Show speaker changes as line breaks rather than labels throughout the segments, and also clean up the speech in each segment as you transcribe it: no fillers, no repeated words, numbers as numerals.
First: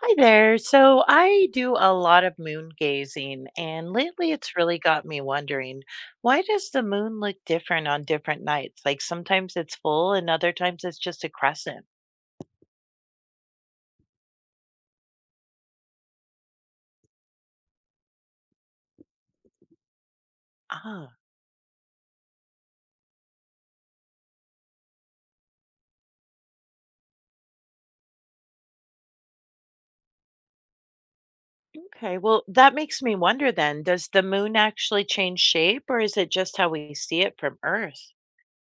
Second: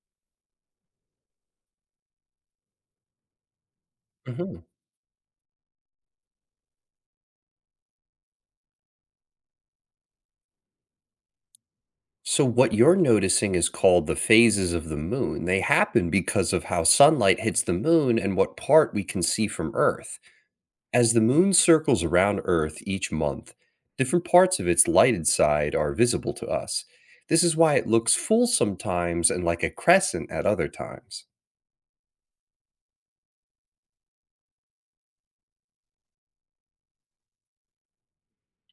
Hi there. So I do a lot of moon gazing, and lately it's
Mhm.
really got me wondering, why does the moon look different on different nights? Like sometimes it's full and other times it's just a crescent.
So what you're noticing is called the phases of the moon. They happen because of how sunlight hits the moon and what part we can see from Earth. As
Ah.
the moon circles around Earth each month, different parts of its lighted side are visible to us. This is why it looks full sometimes and like a crescent at other times.
Okay, well, that makes me wonder then, does the moon actually change shape or is it just how we see it from Earth?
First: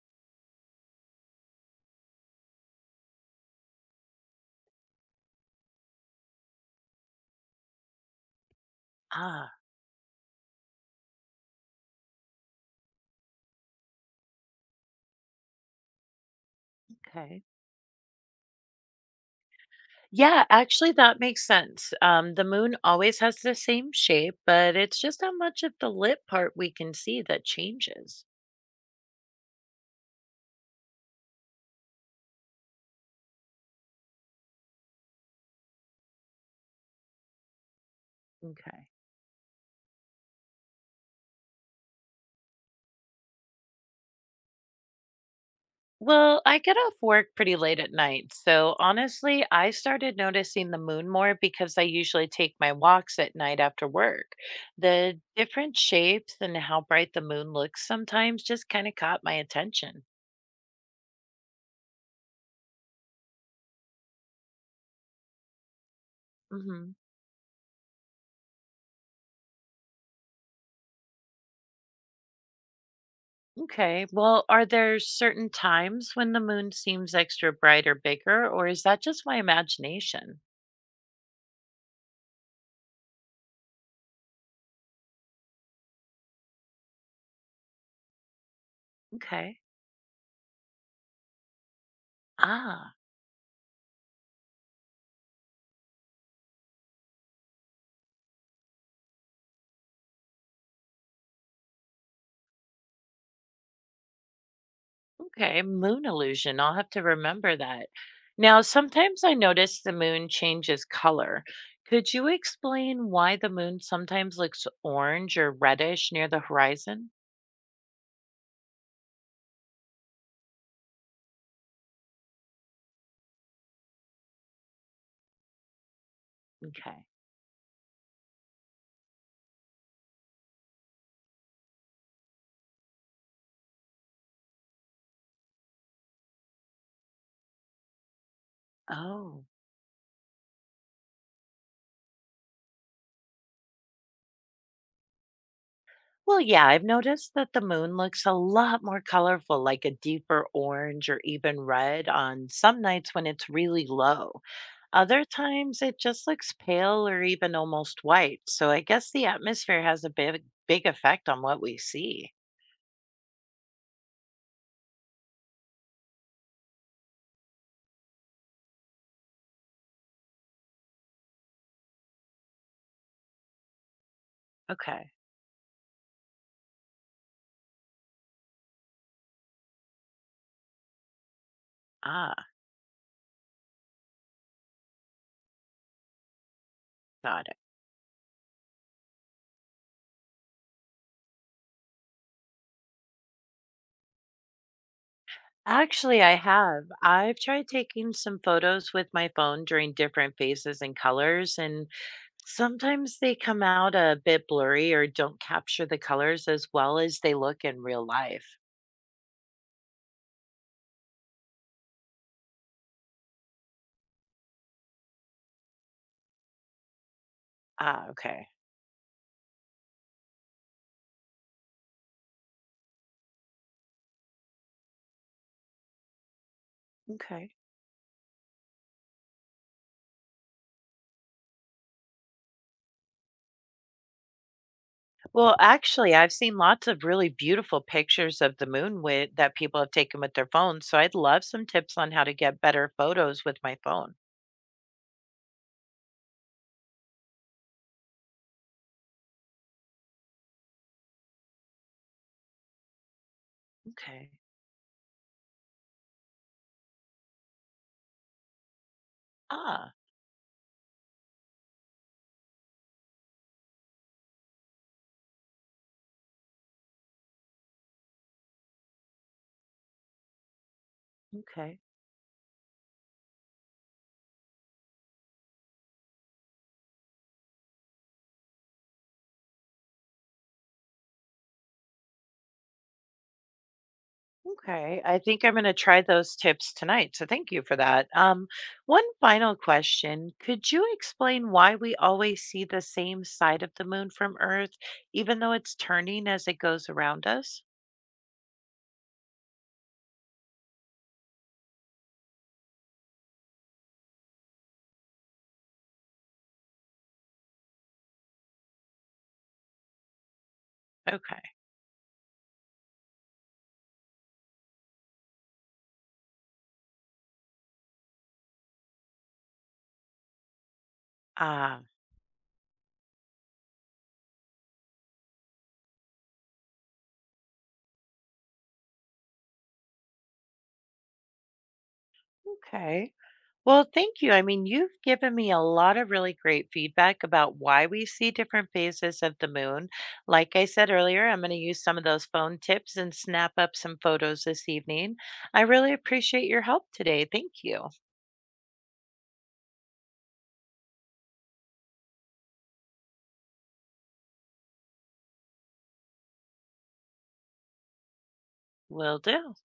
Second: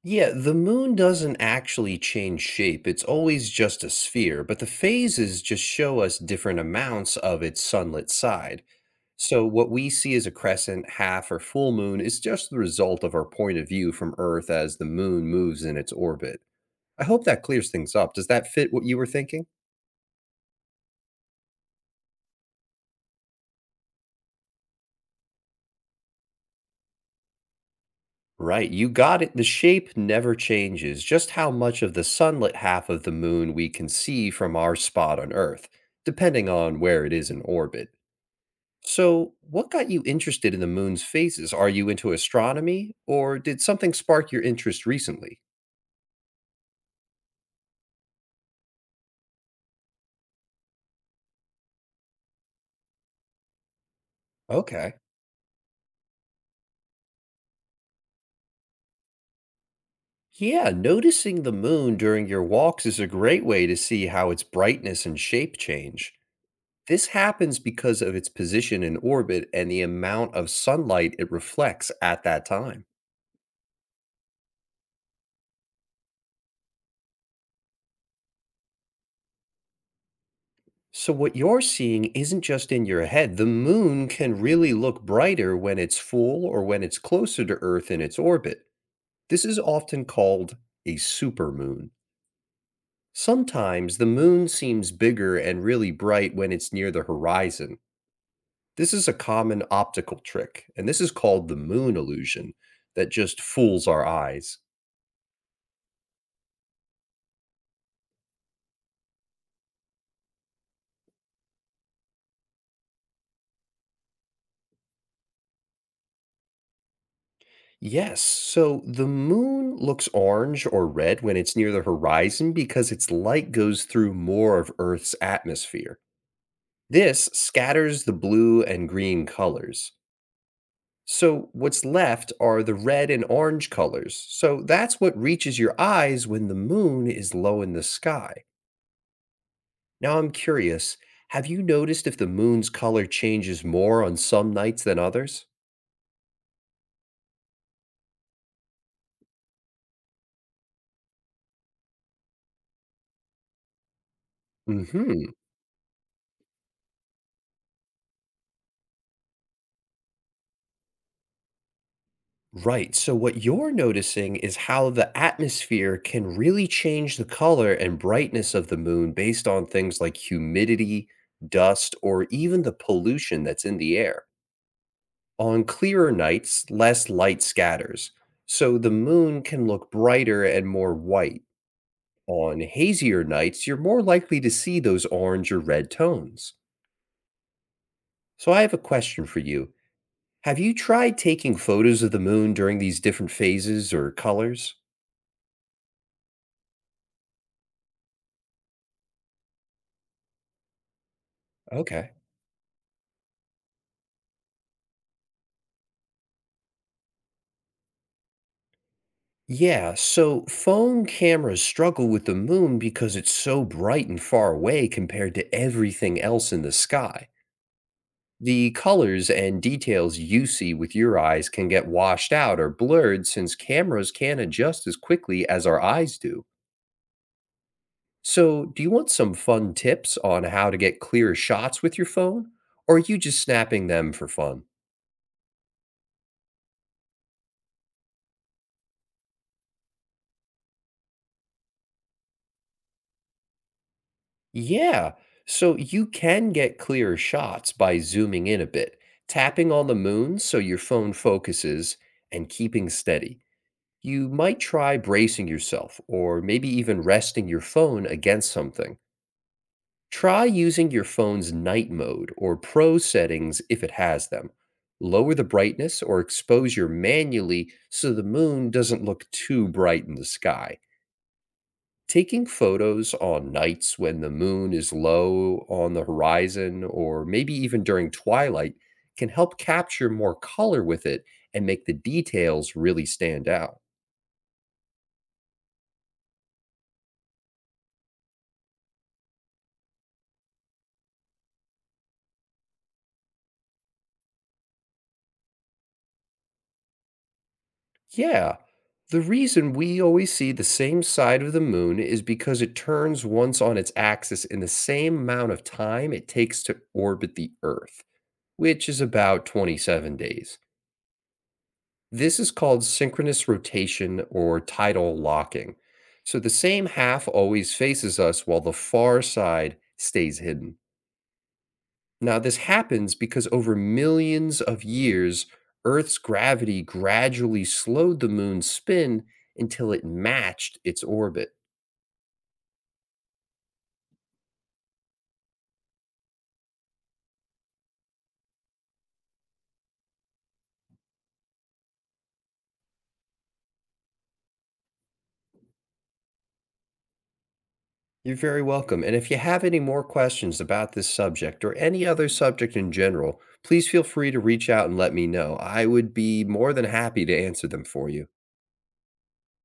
Yeah, the moon doesn't actually change shape. It's always just a sphere, but the phases just show us different amounts of its sunlit side. So,
Ah,
what we see as a crescent, half, or full moon is just the result of our point of view from Earth as the moon moves in its orbit. I hope
okay.
that clears things up. Does that fit what you were thinking?
Yeah, actually, that makes sense. The moon always has the same shape, but it's just how much of the lit part we can see that changes.
Right, you got it. The shape never changes, just how much of the sunlit half of the moon we can see from our spot on Earth, depending on where it is in orbit.
Okay.
So, what got you interested in the moon's phases? Are you into astronomy, or did something spark your interest recently?
Well, I get off work pretty late at night. So honestly, I started noticing the moon more because I usually take my walks at night after work.
Okay.
The different shapes and how bright the moon looks sometimes just kind of caught my attention.
Yeah, noticing the moon during your walks is a great way to see how its brightness and shape change.
Hmm.
This happens because of its position in orbit and the amount of sunlight it reflects at that time.
Okay. Well, are there certain times when the moon seems extra bright or bigger, or is that just my imagination?
So, what you're seeing isn't just in your head. The moon can really look brighter when it's full or when it's closer to Earth in its orbit. This is
Okay.
often called a supermoon.
Ah.
Sometimes the moon seems bigger and really bright when it's near the horizon. This is a common optical trick, and this is called the moon illusion that just fools our eyes.
Okay, moon illusion. I'll have to remember that. Now, sometimes I notice the moon changes color. Could you explain why the moon sometimes looks orange or reddish near the horizon?
Yes, so the moon looks orange or red when it's near the horizon because its light goes through more of Earth's atmosphere.
Okay.
This scatters the blue and green colors. So, what's left are the red and orange colors. So, that's what reaches your eyes when the moon is low in the sky.
Oh.
Now I'm curious, have you noticed if the moon's color changes more on some nights than others?
Well, yeah, I've noticed that the moon looks a lot more colorful, like a deeper orange or even red on some nights when it's really low. Other
Hmm.
times it just looks pale or even almost white. So I guess the atmosphere has a big, big effect on what we see.
Right. So what you're noticing is how the atmosphere can really change the color and brightness of the moon based on things like humidity, dust, or even the pollution that's in the air.
Okay.
On clearer nights, less light scatters, so the moon can look brighter and more white.
Ah,
On hazier nights, you're more likely to see those orange or red tones.
got it.
So I have a question for you. Have you tried taking photos of the moon during these different phases or colors?
Actually, I have. I've tried taking some photos with my phone during different phases and colors, and
Okay.
sometimes they come out a bit blurry or don't capture the colors as well as they look in real life.
Yeah, so phone cameras struggle with the moon because it's so bright and far away compared to everything else in the sky.
Ah, okay.
The colors and details you see with your eyes can get washed out or blurred since cameras can't adjust as quickly as our eyes do.
Okay.
So, do you want some fun tips on how to get clear shots with your phone? Or are you just snapping them for fun?
Well, actually, I've seen lots of really beautiful pictures of the moon with that people have taken with their phones, so I'd love some tips on how to get better photos with my phone.
Yeah. So you can get clearer shots by zooming in a bit, tapping on the moon so your phone focuses, and keeping steady. You
Okay.
might try bracing yourself or maybe even resting your phone against something.
Ah,
Try using your phone's night mode or pro settings if it has them. Lower the brightness or exposure manually so the moon doesn't look too bright in the sky.
okay.
Taking photos on nights when the moon is low on the horizon, or maybe even during twilight, can help capture more color with it and make the details really stand out.
Okay, I think I'm going to try those tips tonight. So thank you for that. One final question. Could you explain why we always see the same side of the moon from Earth, even though it's turning as it goes around us?
Yeah, the reason we always see the same side of the moon is because it turns once on its axis in the same amount of time it takes to orbit the Earth, which is about 27 days.
Okay.
This is called synchronous rotation or tidal locking. So the same half always faces us while the far side stays hidden.
Ah.
Now, this happens because over millions of years, Earth's gravity gradually slowed the moon's spin until it matched its orbit.
Okay. Well, thank you. I mean, you've given me a lot of really great feedback about why we see different phases of the moon. Like I said earlier, I'm going to use some of those phone tips and snap up some photos this evening. I really appreciate your help today. Thank you.
You're very welcome. And if you have any more questions about this subject or any other subject in general, please feel free to reach out and let me know. I would be more than happy to answer them for you.
Will do.